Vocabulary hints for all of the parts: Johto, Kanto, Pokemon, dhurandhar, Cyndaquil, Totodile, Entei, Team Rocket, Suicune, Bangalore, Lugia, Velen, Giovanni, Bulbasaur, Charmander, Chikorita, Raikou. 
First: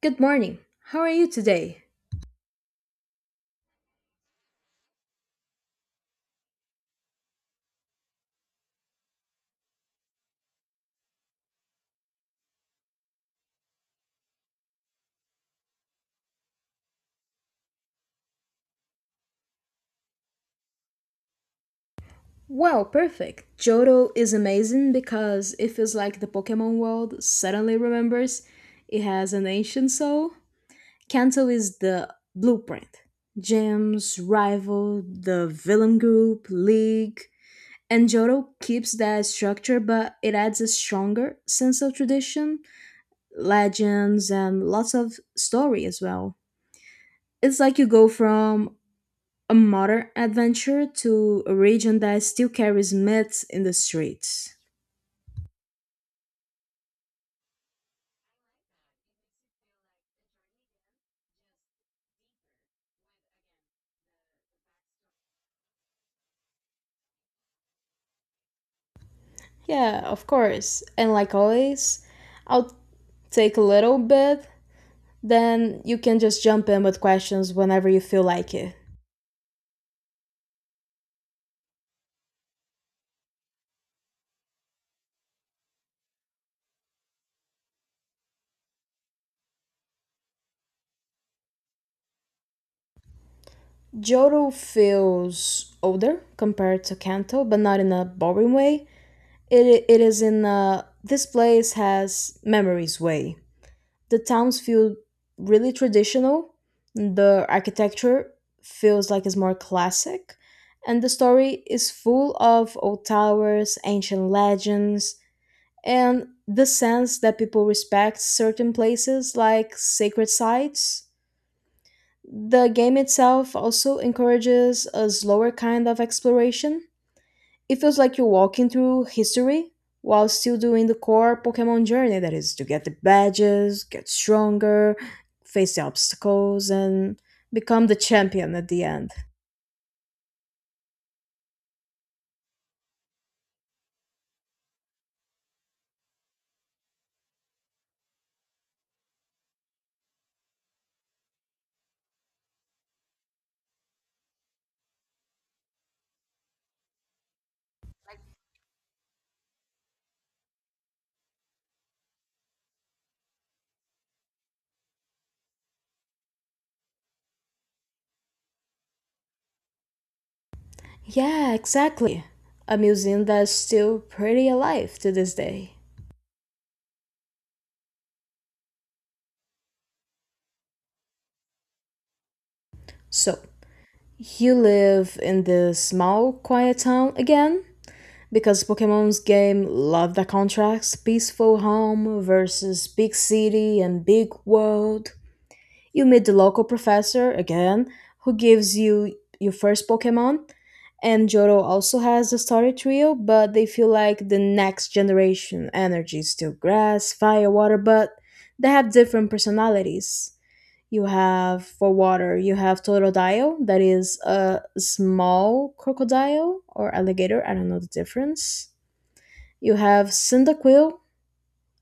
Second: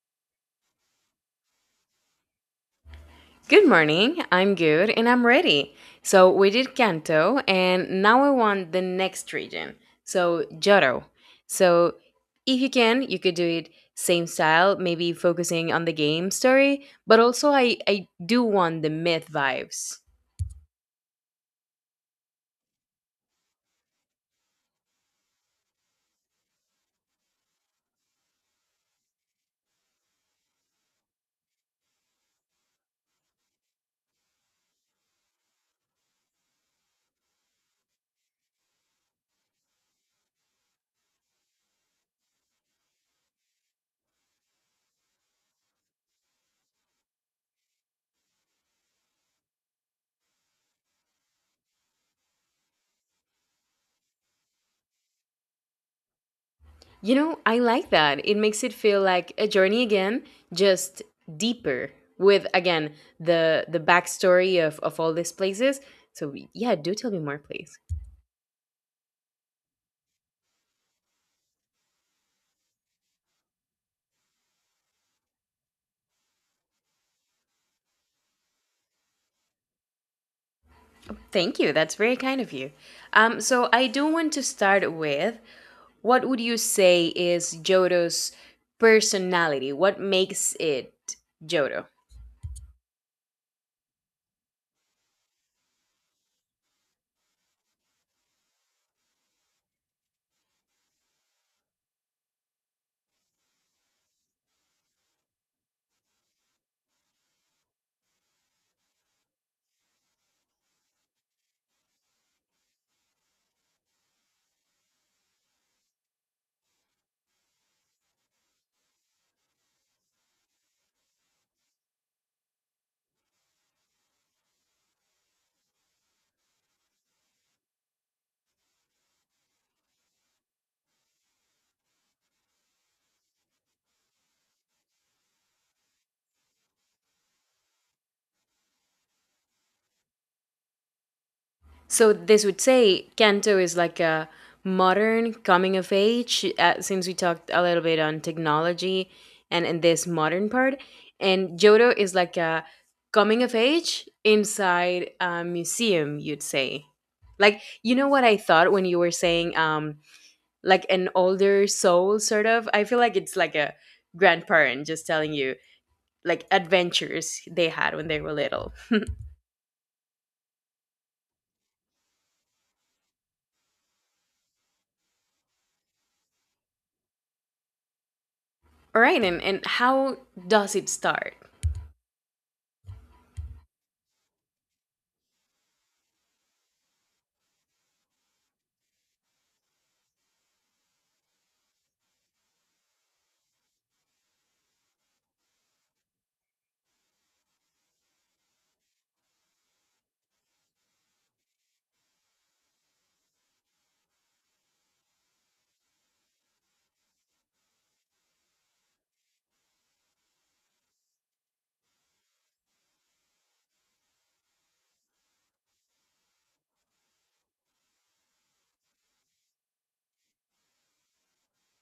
Good morning. How are you today? Good morning. I'm good and I'm ready. So we did Kanto and now I want the next region. So Johto. So if you can, you could do it same style, maybe focusing on the game story, but also I do want the myth vibes. Well, perfect. Johto is amazing because it feels like the Pokemon world suddenly remembers it has an ancient soul. Kanto is the blueprint. Gems, Rival, the Villain Group, League. And Johto keeps that structure, but it adds a stronger sense of tradition, legends, and lots of story as well. It's like you go from a modern adventure to a region that still carries myths in the streets. You know, I like that. It makes it feel like a journey again, just deeper with again the backstory of all these places. So yeah, do tell me more please. Yeah, of course. And like always, I'll take a little bit, then you can just jump in with questions whenever you feel like it. Thank you. That's very kind of you. So I do want to start with what would you say is Jodo's personality? What makes it Jodo? Johto feels older compared to Kanto, but not in a boring way. It is in a this place has memories way. The towns feel really traditional, the architecture feels like it's more classic, and the story is full of old towers, ancient legends, and the sense that people respect certain places like sacred sites. The game itself also encourages a slower kind of exploration, it feels like you're walking through history while still doing the core Pokemon journey that is to get the badges, get stronger, face the obstacles, and become the champion at the end. So this would say Kanto is like a modern coming of age, since we talked a little bit on technology and this modern part. And Jodo is like a coming of age inside a museum, you'd say. Like, you know what I thought when you were saying, like an older soul sort of. I feel like it's like a grandparent just telling you like adventures they had when they were little. Yeah, exactly. A museum that's still pretty alive to this day. All right, and how does it start? So, you live in this small, quiet town again? Because Pokemon's game love the contrast peaceful home versus big city and big world. You meet the local professor again, who gives you your first Pokemon. And Johto also has the starter trio, but they feel like the next generation. Energy is still grass, fire, water, but they have different personalities. You have for water, you have Totodile, that is a small crocodile or alligator, I don't know the difference. You have Cyndaquil,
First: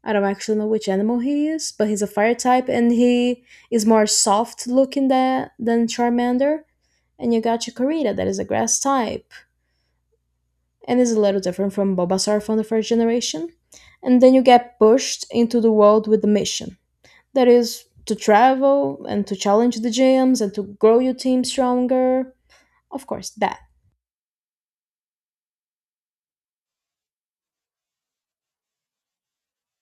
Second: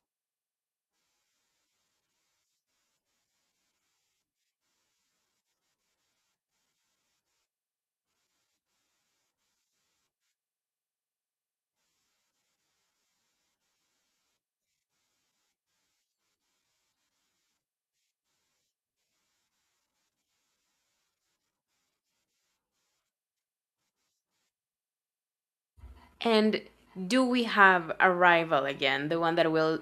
I don't actually know which animal he is, but he's a fire type and he is more soft looking than, Charmander. And you got Chikorita that is a grass type and is a little different from Bulbasaur from the first generation. And then you get pushed into the world with the mission that is to travel and to challenge the gyms and to grow your team stronger. Of course, that. And do we have a rival again, the one that will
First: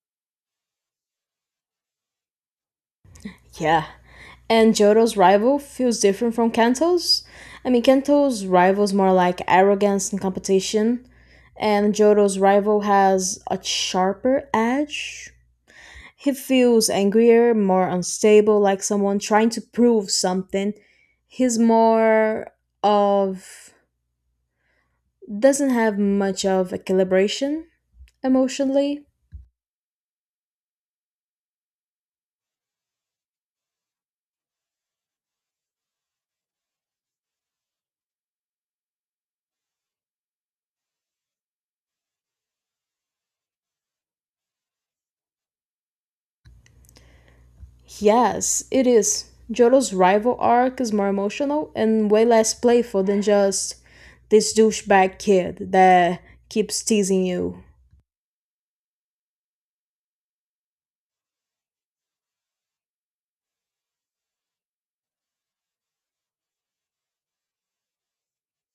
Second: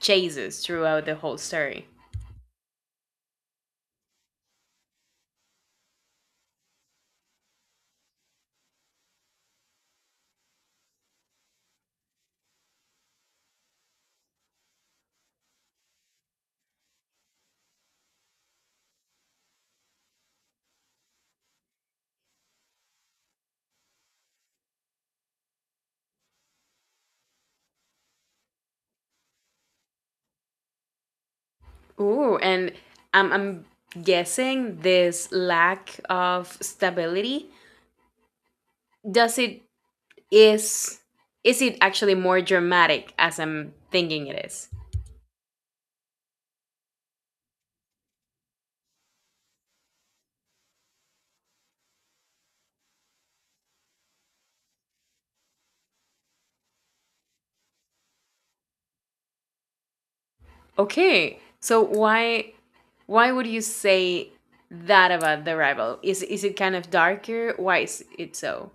chase us throughout the whole story? Yeah, and Jota's rival feels different from Kanto's. I mean, Kanto's rival is more like arrogance and competition, and Jota's rival has a sharper edge. He feels angrier, more unstable, like someone trying to prove something. He's more of doesn't have much of a calibration emotionally. Ooh, and I'm guessing this lack of stability, does it, is is it actually more dramatic as I'm thinking it is? Yes, it is. Jodo's rival arc is more emotional and way less playful than just this douchebag kid that keeps teasing you. Okay. So why would you say that about the rival? Is it kind of darker? Why is it so?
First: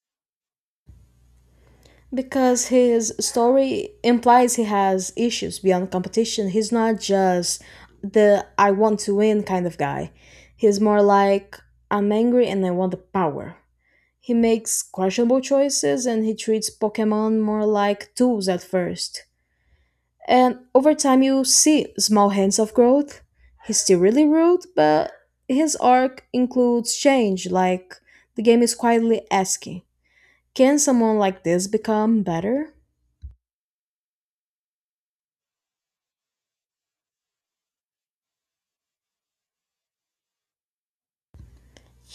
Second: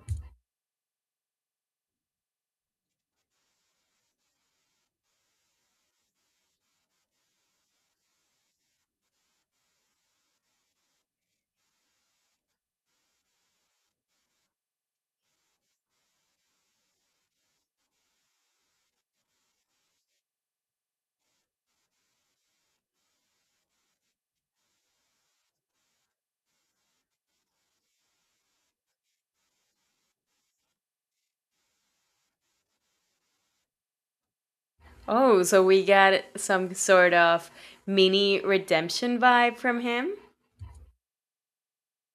Because his story implies he has issues beyond competition. He's not just the I want to win kind of guy. He's more like I'm angry and I want the power. He makes questionable choices and he treats Pokemon more like tools at first. And over time, you see small hints of growth. He's still really rude, but his arc includes change, like the game is quietly asking, can someone like this become better? Oh, so we got some sort of mini redemption vibe from him?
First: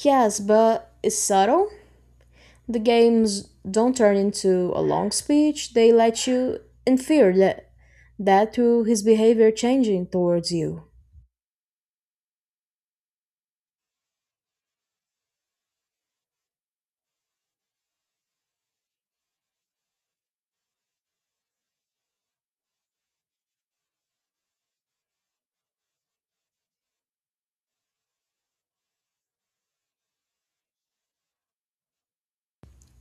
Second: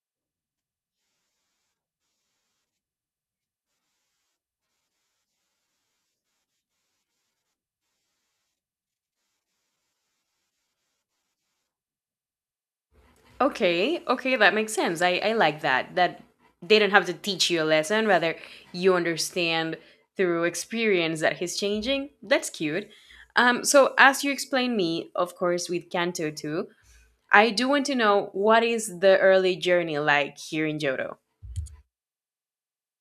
Yes, but it's subtle. The games don't turn into a long speech, they let you infer that, through his behavior changing towards you. Okay, okay, that makes sense. I like that. That they don't have to teach you a lesson, rather you understand through experience that he's changing. That's cute. So as you explained me, of course, with Kanto too, I do want to know what is the early journey like here in Johto.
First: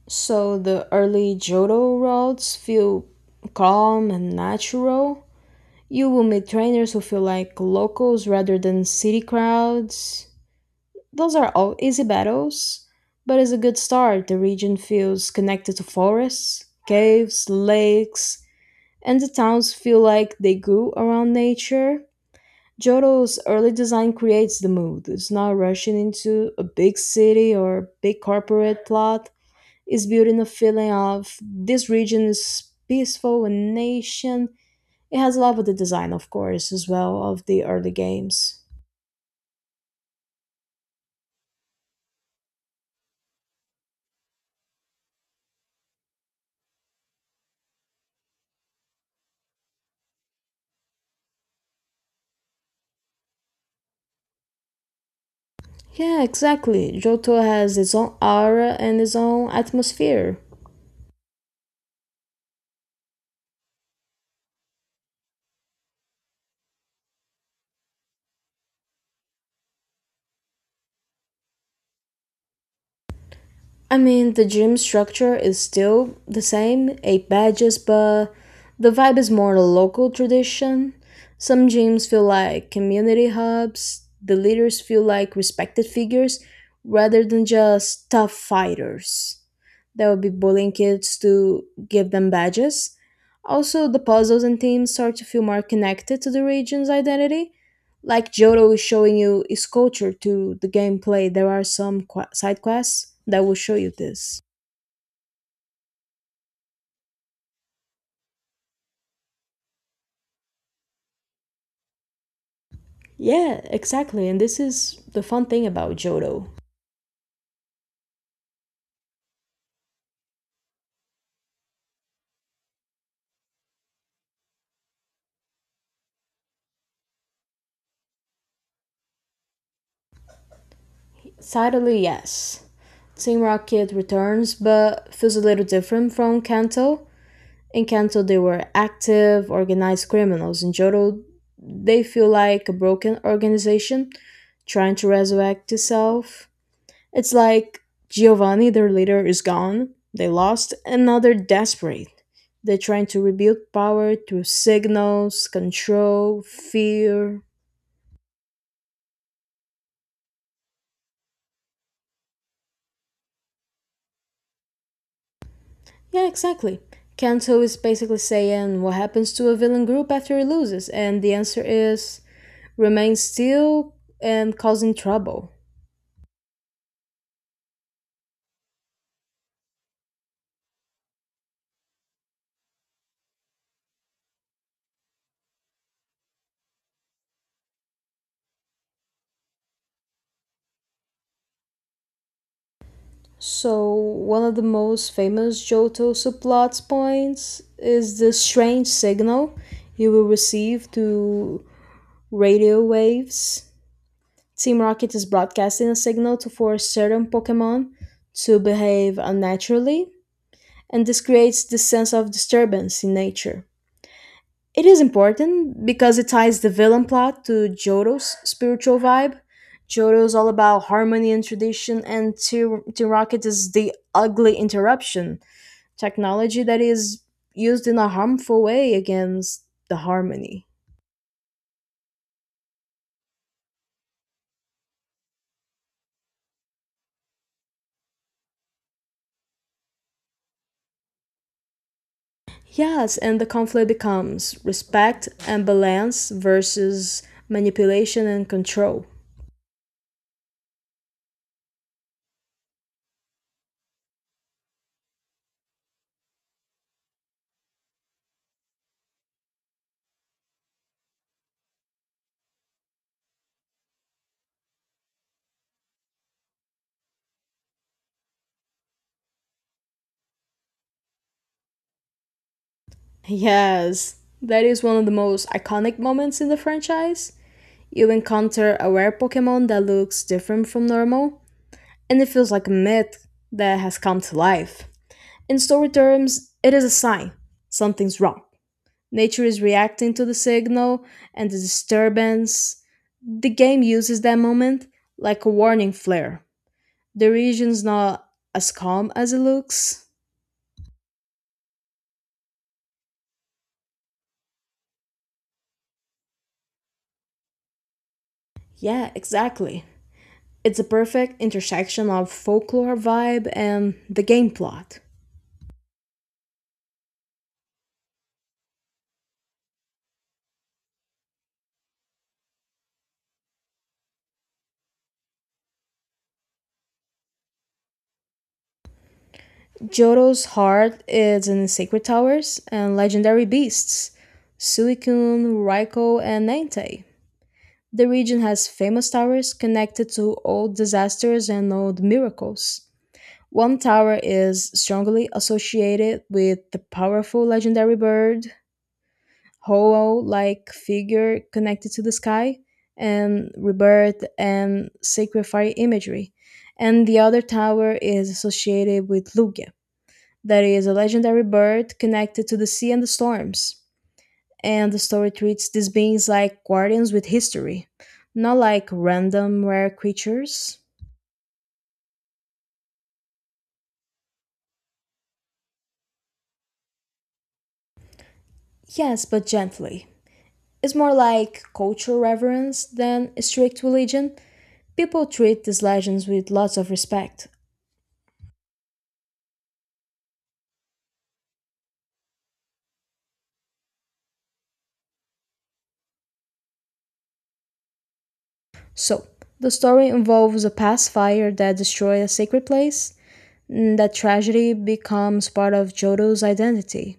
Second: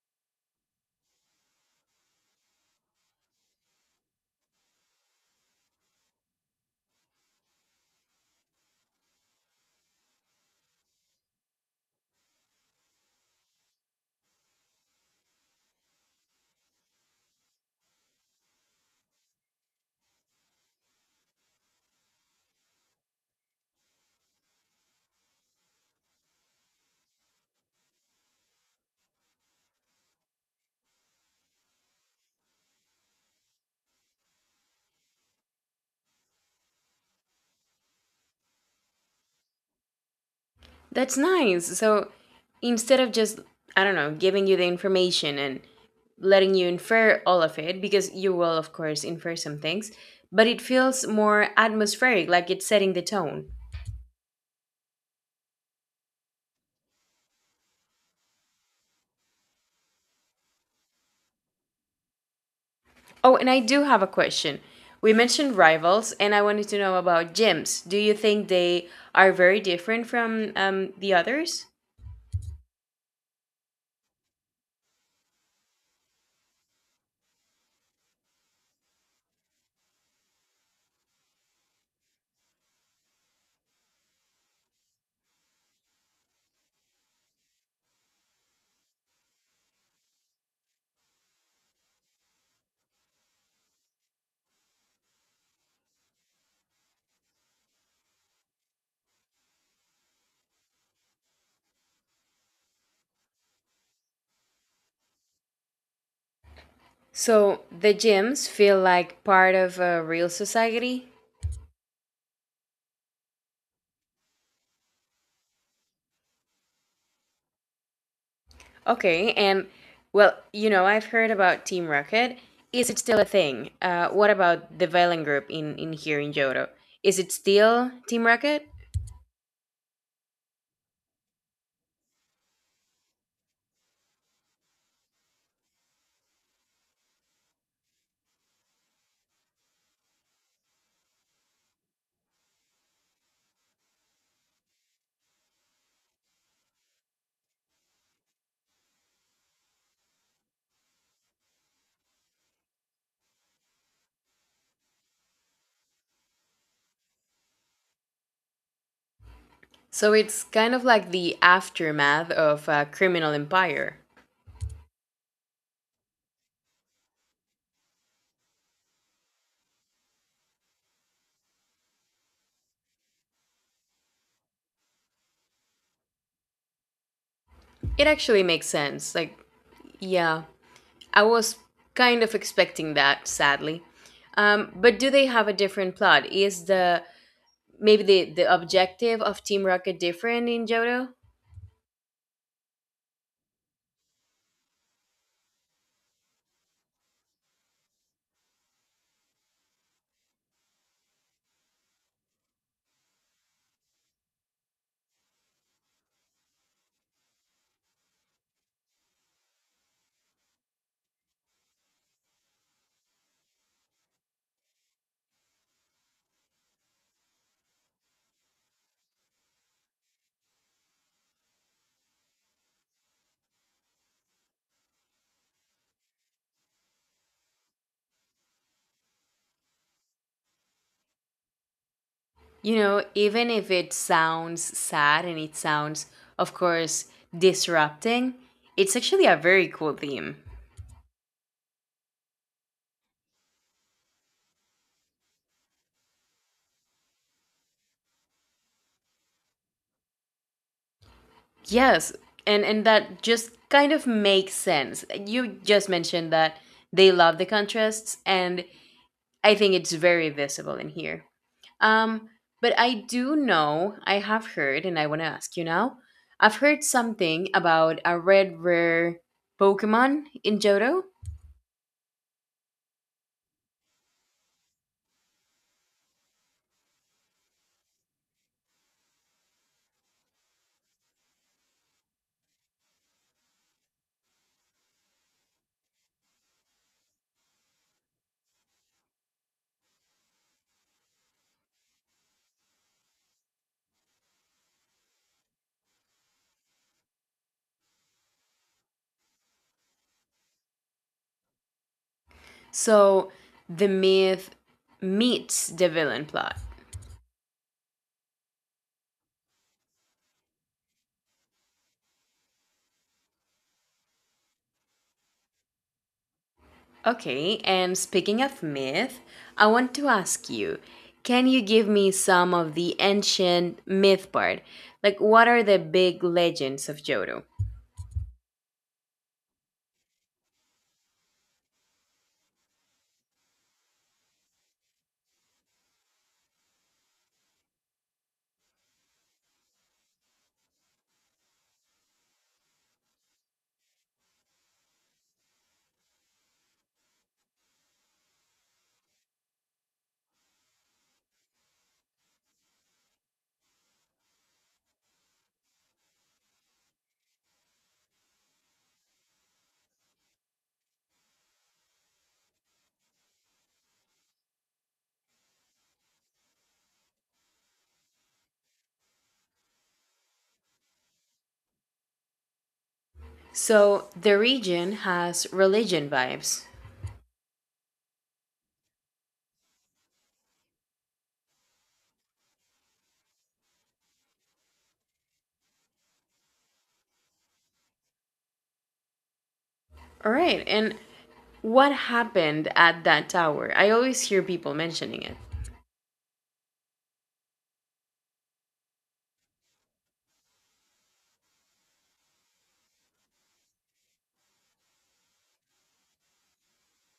So the early Johto routes feel calm and natural, you will meet trainers who feel like locals rather than city crowds. Those are all easy battles, but it's a good start. The region feels connected to forests, caves, lakes, and the towns feel like they grew around nature. Jodo's early design creates the mood. It's not rushing into a big city or a big corporate plot. It's building a feeling of this region is peaceful and nation it has a lot of the design, of course, as well of the early games. That's nice. So instead of just, I don't know, giving you the information and letting you infer all of it, because you will, of course, infer some things, but it feels more atmospheric, like it's setting the tone. Yeah, exactly. Johto has its own aura and its own atmosphere. Oh, and I do have a question. We mentioned rivals, and I wanted to know about gyms. Do you think they are very different from the others? I mean, the gym structure is still the same, eight badges, but the vibe is more a local tradition. Some gyms feel like community hubs, the leaders feel like respected figures rather than just tough fighters. That would be bullying kids to give them badges. Also, the puzzles and themes start to feel more connected to the region's identity, like Johto is showing you is culture to the gameplay, there are some side quests that will show you this. So the gyms feel like part of a real society? Yeah, exactly. And this is the fun thing about Johto. Okay, and well, you know, I've heard about Team Rocket. Is it still a thing? What about the Velen group in here in Johto? Is it still Team Rocket? Sadly, yes. Team Rocket returns, but feels a little different from Kanto. In Kanto, they were active, organized criminals. In Johto, they feel like a broken organization trying to resurrect itself. It's like Giovanni, their leader, is gone, they lost, and now they're desperate. They're trying to rebuild power through signals, control, fear. So it's kind of like the aftermath of Criminal Empire. Yeah, exactly. Kanto is basically saying what happens to a villain group after it loses, and the answer is remain still and causing trouble. It actually makes sense. Like, yeah, I was kind of expecting that, sadly. But do they have a different plot? Is the maybe the objective of Team Rocket different in Johto? So, one of the most famous Johto subplots points is the strange signal you will receive to radio waves. Team Rocket is broadcasting a signal to force certain Pokemon to behave unnaturally, and this creates the sense of disturbance in nature. It is important because it ties the villain plot to Johto's spiritual vibe. Johto is all about harmony and tradition, and Team Rocket is the ugly interruption technology that is used in a harmful way against the harmony. You know, even if it sounds sad and it sounds, of course, disrupting, it's actually a very cool theme. Yes, and the conflict becomes respect and balance versus manipulation and control. Yes, and that just kind of makes sense. You just mentioned that they love the contrasts, and I think it's very visible in here. Um, but I do know, I have heard, and I want to ask you now. I've heard something about a red rare Pokemon in Johto. Yes, that is one of the most iconic moments in the franchise. You encounter a rare Pokemon that looks different from normal, and it feels like a myth that has come to life. In story terms, it is a sign something's wrong. Nature is reacting to the signal and the disturbance. The game uses that moment like a warning flare. The region's not as calm as it looks. So the myth meets the villain plot. Yeah, exactly. It's a perfect intersection of folklore vibe and the game plot. Okay, and speaking of myth, I want to ask you, can you give me some of the ancient myth part? Like, what are the big legends of Johto? Jodo's heart is in secret towers and legendary beasts Suicune, Raikou, and Entei. The region has famous towers connected to old disasters and old miracles. One tower is strongly associated with the powerful legendary bird hollow like figure connected to the sky and rebirth and sacred fire imagery. And the other tower is associated with Lugia, that is a legendary bird connected to the sea and the storms. And the story treats these beings like guardians with history, not like random rare creatures. So, the region has religion vibes. Yes, but gently. It's more like cultural reverence than strict religion. People treat these legends with lots of respect. All right, and what happened at that tower? I always hear people mentioning it. So, the story involves a past fire that destroyed a sacred place, that tragedy becomes part of Jodo's identity.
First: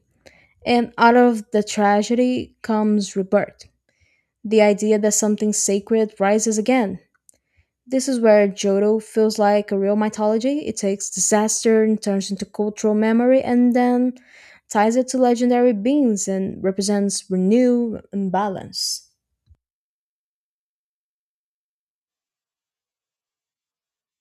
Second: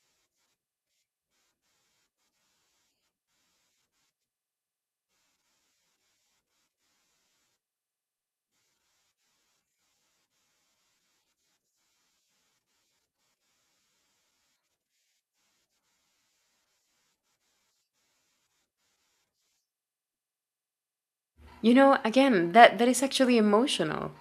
And out of the tragedy comes rebirth, the idea that something sacred rises again. This is where Jodo feels like a real mythology. It takes disaster and turns into cultural memory and then ties it to legendary beings and represents renew and balance. You know, again, that is actually emotional.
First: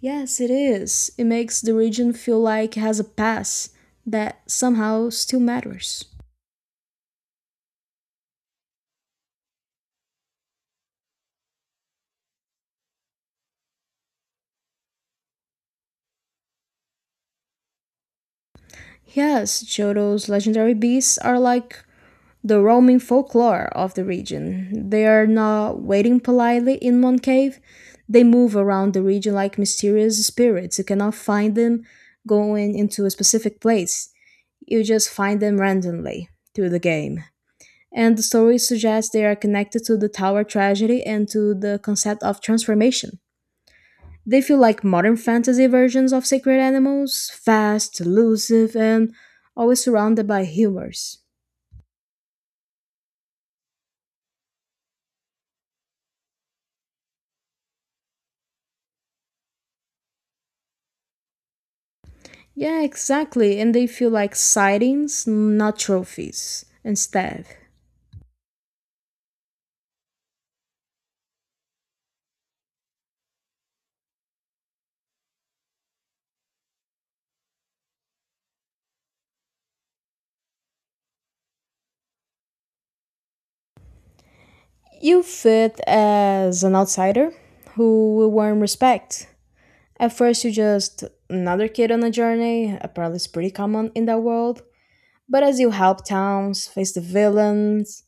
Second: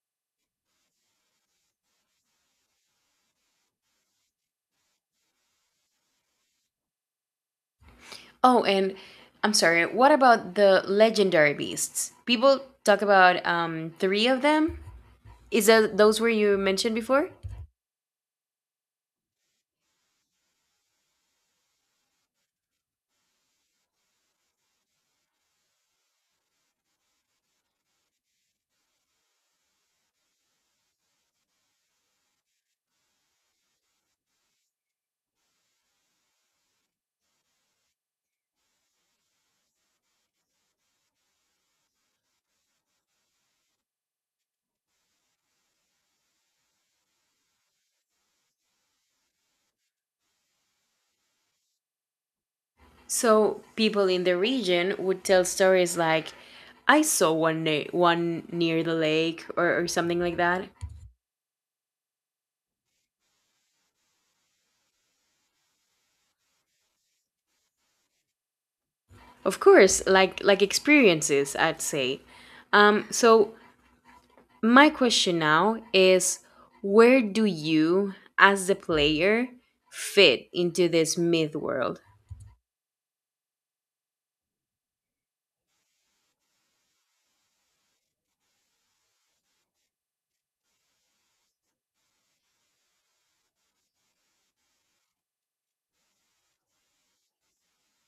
Yes, it is. It makes the region feel like it has a past that somehow still matters. Oh, and I'm sorry. What about the legendary beasts? People talk about three of them. Is that those were you mentioned before? Yes, Johto's legendary beasts are like the roaming folklore of the region. They are not waiting politely in one cave. They move around the region like mysterious spirits. You cannot find them going into a specific place. You just find them randomly through the game. And the story suggests they are connected to the tower tragedy and to the concept of transformation. They feel like modern fantasy versions of sacred animals, fast, elusive, and always surrounded by humors. So people in the region would tell stories like, "I saw one near the lake" or something like that. Yeah, exactly, and they feel like sightings, not trophies, instead. Of course, like experiences, I'd say. So my question now is, where do you, as the player, fit into this myth world? You fit as an outsider who will warm respect. At first, you're just another kid on a journey, apparently, it's pretty common in that world. But as you help towns, face the villains,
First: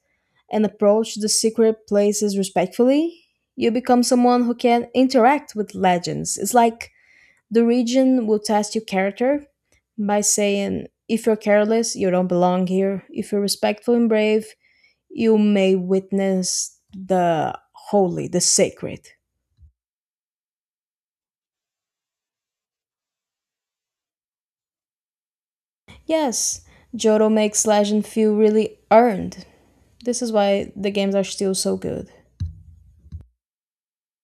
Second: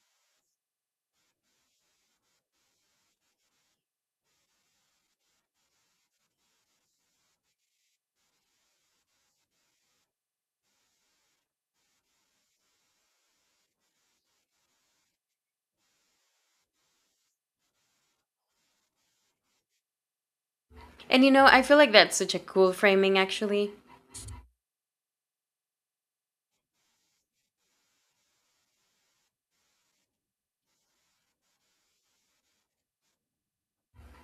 and approach the secret places respectfully, you become someone who can interact with legends. It's like the region will test your character by saying, if you're careless, you don't belong here. If you're respectful and brave, you may witness the holy, the sacred. And you know, I feel like that's such a cool framing, actually. Yes, Jodo makes legend feel really earned. This is why the games are still so good.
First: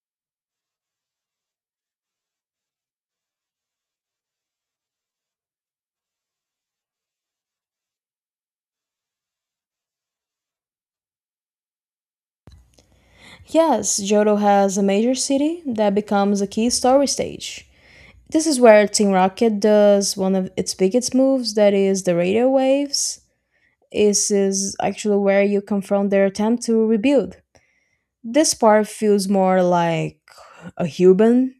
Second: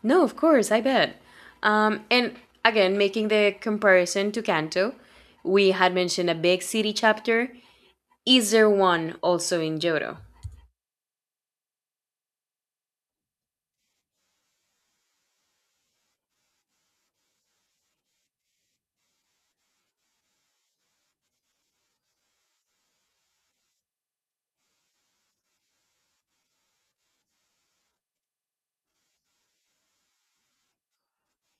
No, of course, I bet. And again, making the comparison to Kanto, we had mentioned a big city chapter. Is there one also in Johto? Yes, Johto has a major city that becomes a key story stage. This is where Team Rocket does one of its biggest moves, that is the radio waves. This is actually where you confront their attempt to rebuild. This part feels more like a human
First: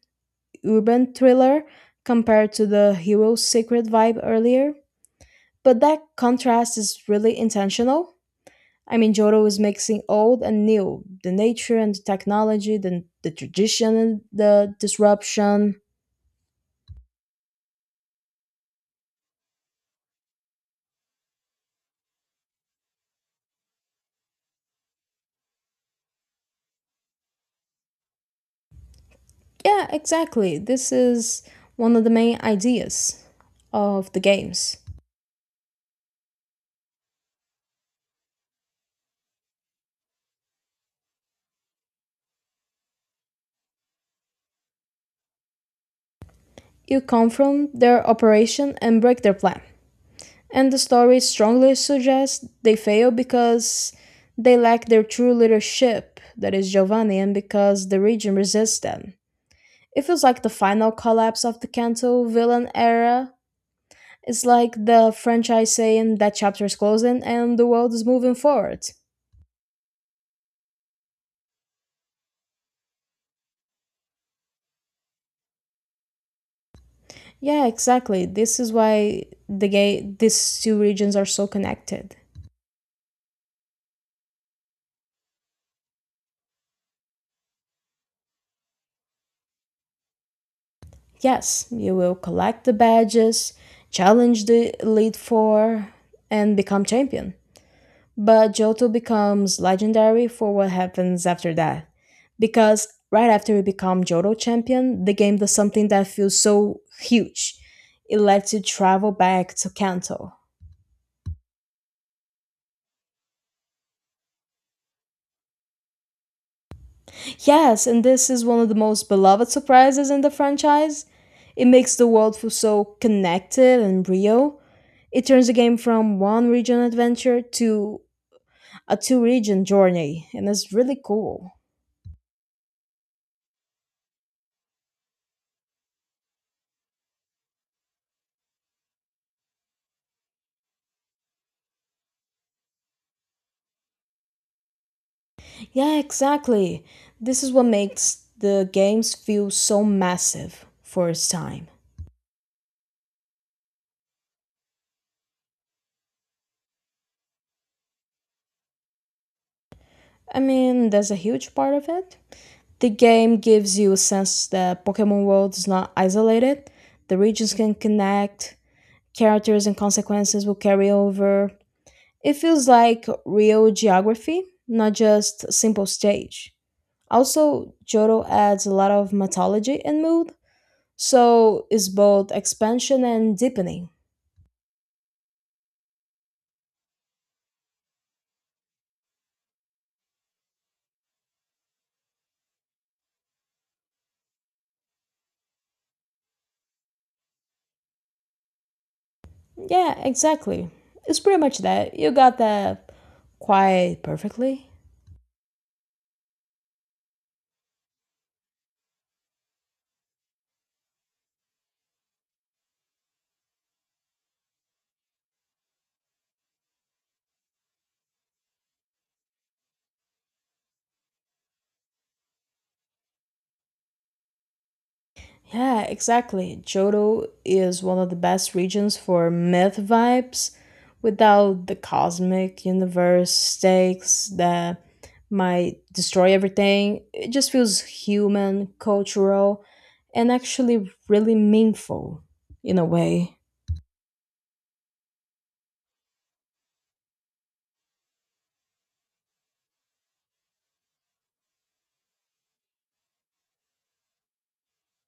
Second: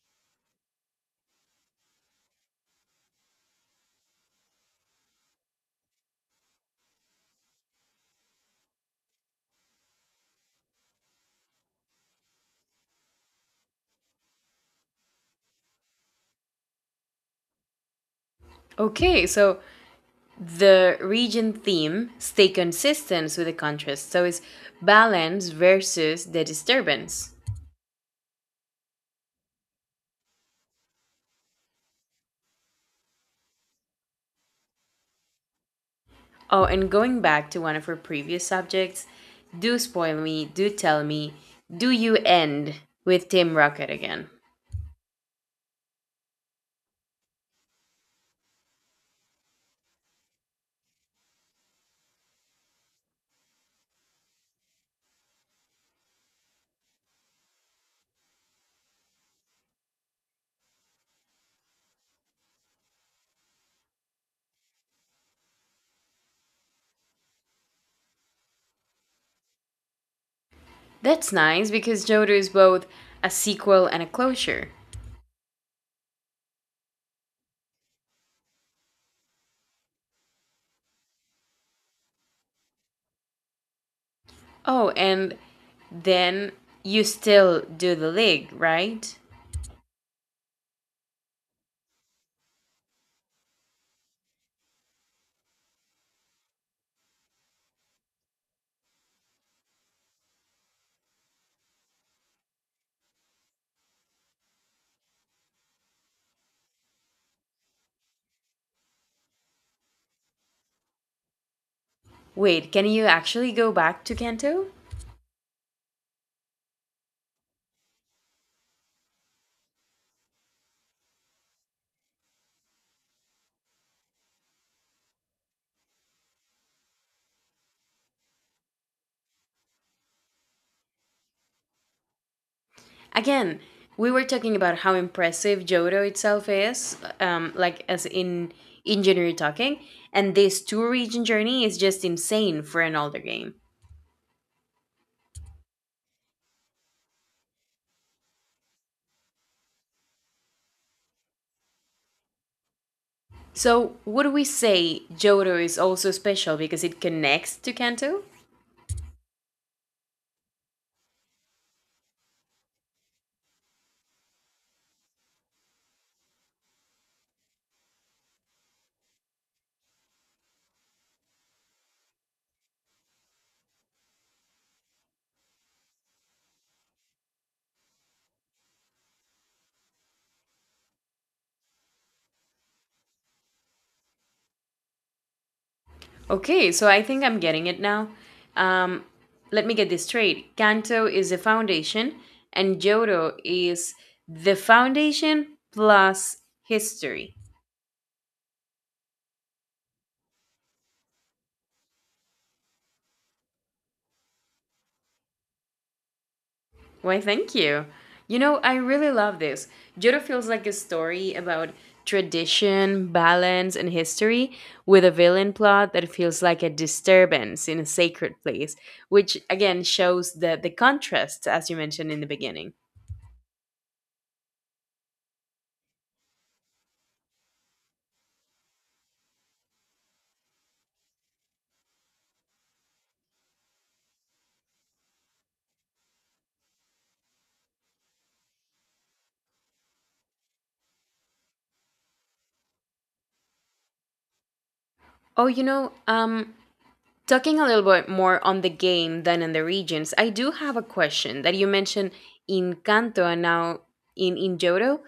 urban thriller compared to the hero's secret vibe earlier, but that contrast is really intentional. I mean, Joro is mixing old and new, the nature and the technology, the tradition and the disruption. Okay, so the region theme stay consistent with the contrast. So it's balance versus the disturbance. Yeah, exactly. This is one of the main ideas of the games. Oh, and going back to one of our previous subjects, do spoil me, do tell me, do you end with Team Rocket again? You confront their operation and break their plan. And the story strongly suggests they fail because they lack their true leadership, that is Giovanni, and because the region resists them. It feels like the final collapse of the Kanto villain era. It's like the franchise saying that chapter is closing and the world is moving forward. That's nice because Jodo is both a sequel and a closure. Yeah, exactly. This is why the gay these two regions are so connected. Oh, and then you still do the league, right? Yes, you will collect the badges, challenge the Elite Four, and become champion. But Johto becomes legendary for what happens after that. Because right after you become Johto champion, the game does something that feels so huge. It lets you travel back to Kanto. Wait, can you actually go back to Kanto? Yes, and this is one of the most beloved surprises in the franchise. It makes the world feel so connected and real. It turns the game from one region adventure to a two region journey, and it's really cool. Again, we were talking about how impressive Jodo itself is, like as in engineer talking, and this two region journey is just insane for an older game. Yeah, exactly. This is what makes the games feel so massive for its time. So, would we say Jodo is also special because it connects to Kanto? I mean, that's a huge part of it. The game gives you a sense that Pokemon World is not isolated. The regions can connect, characters and consequences will carry over. It feels like real geography, not just simple stage. Also, Johto adds a lot of mythology and mood, so it's both expansion and deepening. Okay, so I think I'm getting it now. Um, let me get this straight. Kanto is the foundation, and Jodo is the foundation plus history. Yeah, exactly. It's pretty much that. You got that quite perfectly. Why, thank you. You know, I really love this. Jodo feels like a story about tradition, balance, and history, with a villain plot that feels like a disturbance in a sacred place, which again shows the contrast, as you mentioned in the beginning. Yeah, exactly. Johto is one of the best regions for myth vibes without the cosmic universe stakes that might destroy everything. It just feels human, cultural, and actually really meaningful in a way. Oh, you know, talking a little bit more on the game than in the regions, I do have a question that you mentioned in Kanto and now in Johto.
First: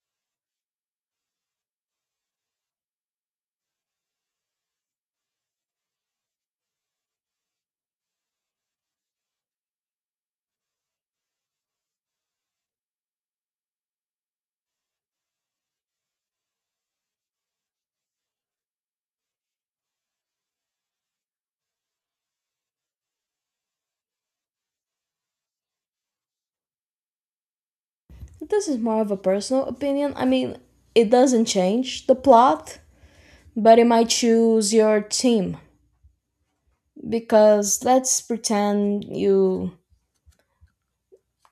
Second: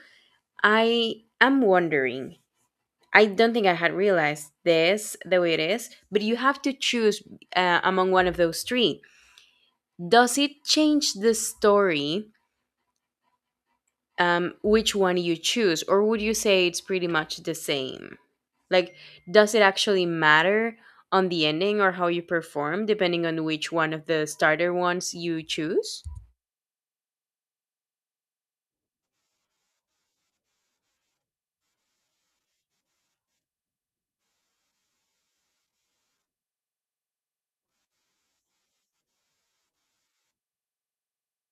I am wondering, I don't think I had realized this the way it is, but you have to choose among one of those three. Does it change the story which one you choose, or would you say it's pretty much the same? Like, does it actually matter on the ending or how you perform, depending on which one of the starter ones you choose? This is more of a personal opinion. I mean, it doesn't change the plot, but it might choose your team. Because let's pretend you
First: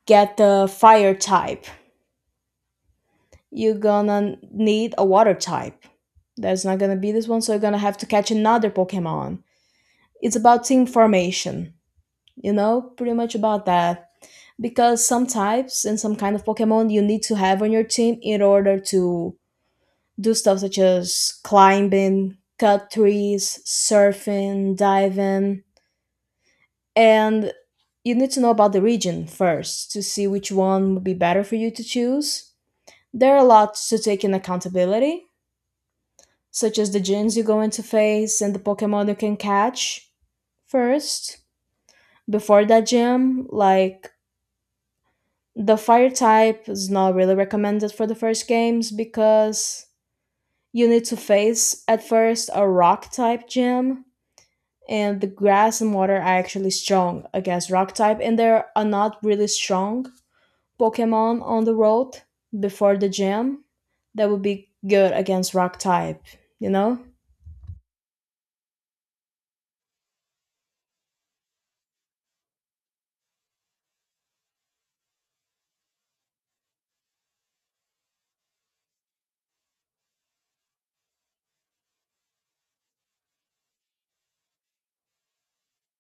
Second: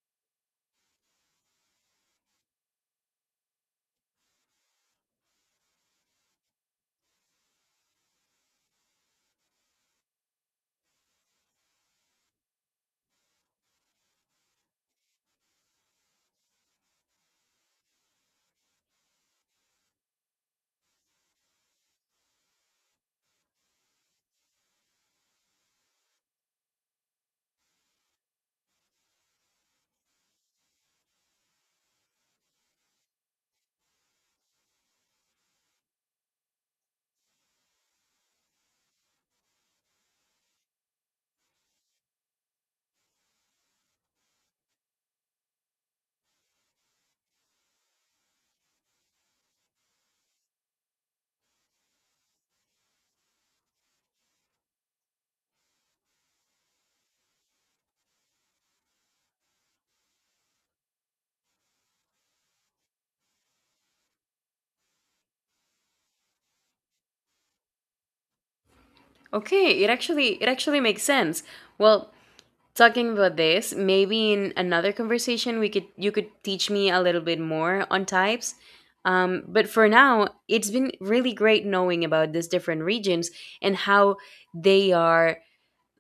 get the fire type. You're gonna need a water type. There's not gonna be this one, so you're gonna have to catch another Pokemon. It's about team formation, you know, pretty much about that. Because some types and some kind of Pokemon you need to have on your team in order to do stuff such as climbing, cut trees, surfing, diving, and you need to know about the region first to see which one would be better for you to choose. There are a lot to take in accountability, such as the gyms you go into face and the Pokemon you can catch first. Before that gym, like the fire type is not really recommended for the first games because you need to face at first a rock type gym and the grass and water are actually strong against rock type and there are not really strong Pokemon on the road before the gym that would be good against rock type, you know? Okay, it actually makes sense. Well, talking about this, maybe in another conversation we could you could teach me a little bit more on types. But for now, it's been really great knowing about these different regions and how they are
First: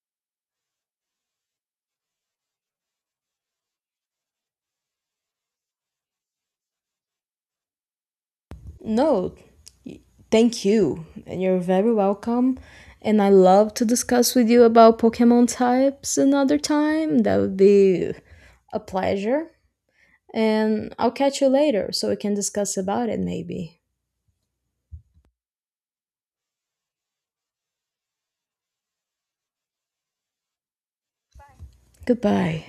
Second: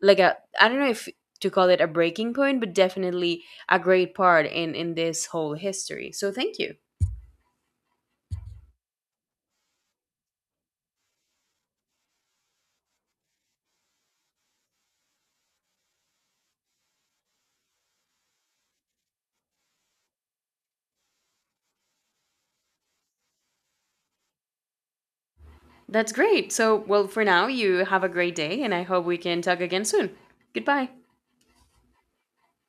like a, I don't know if to call it a breaking point, but definitely a great part in this whole history. So thank you. No, thank you. And you're very welcome. And I love to discuss with you about Pokemon types another time. That would be a pleasure. And I'll catch you later so we can discuss about it maybe. That's great. So well for now you have a great day and I hope we can talk again soon. Goodbye. Goodbye.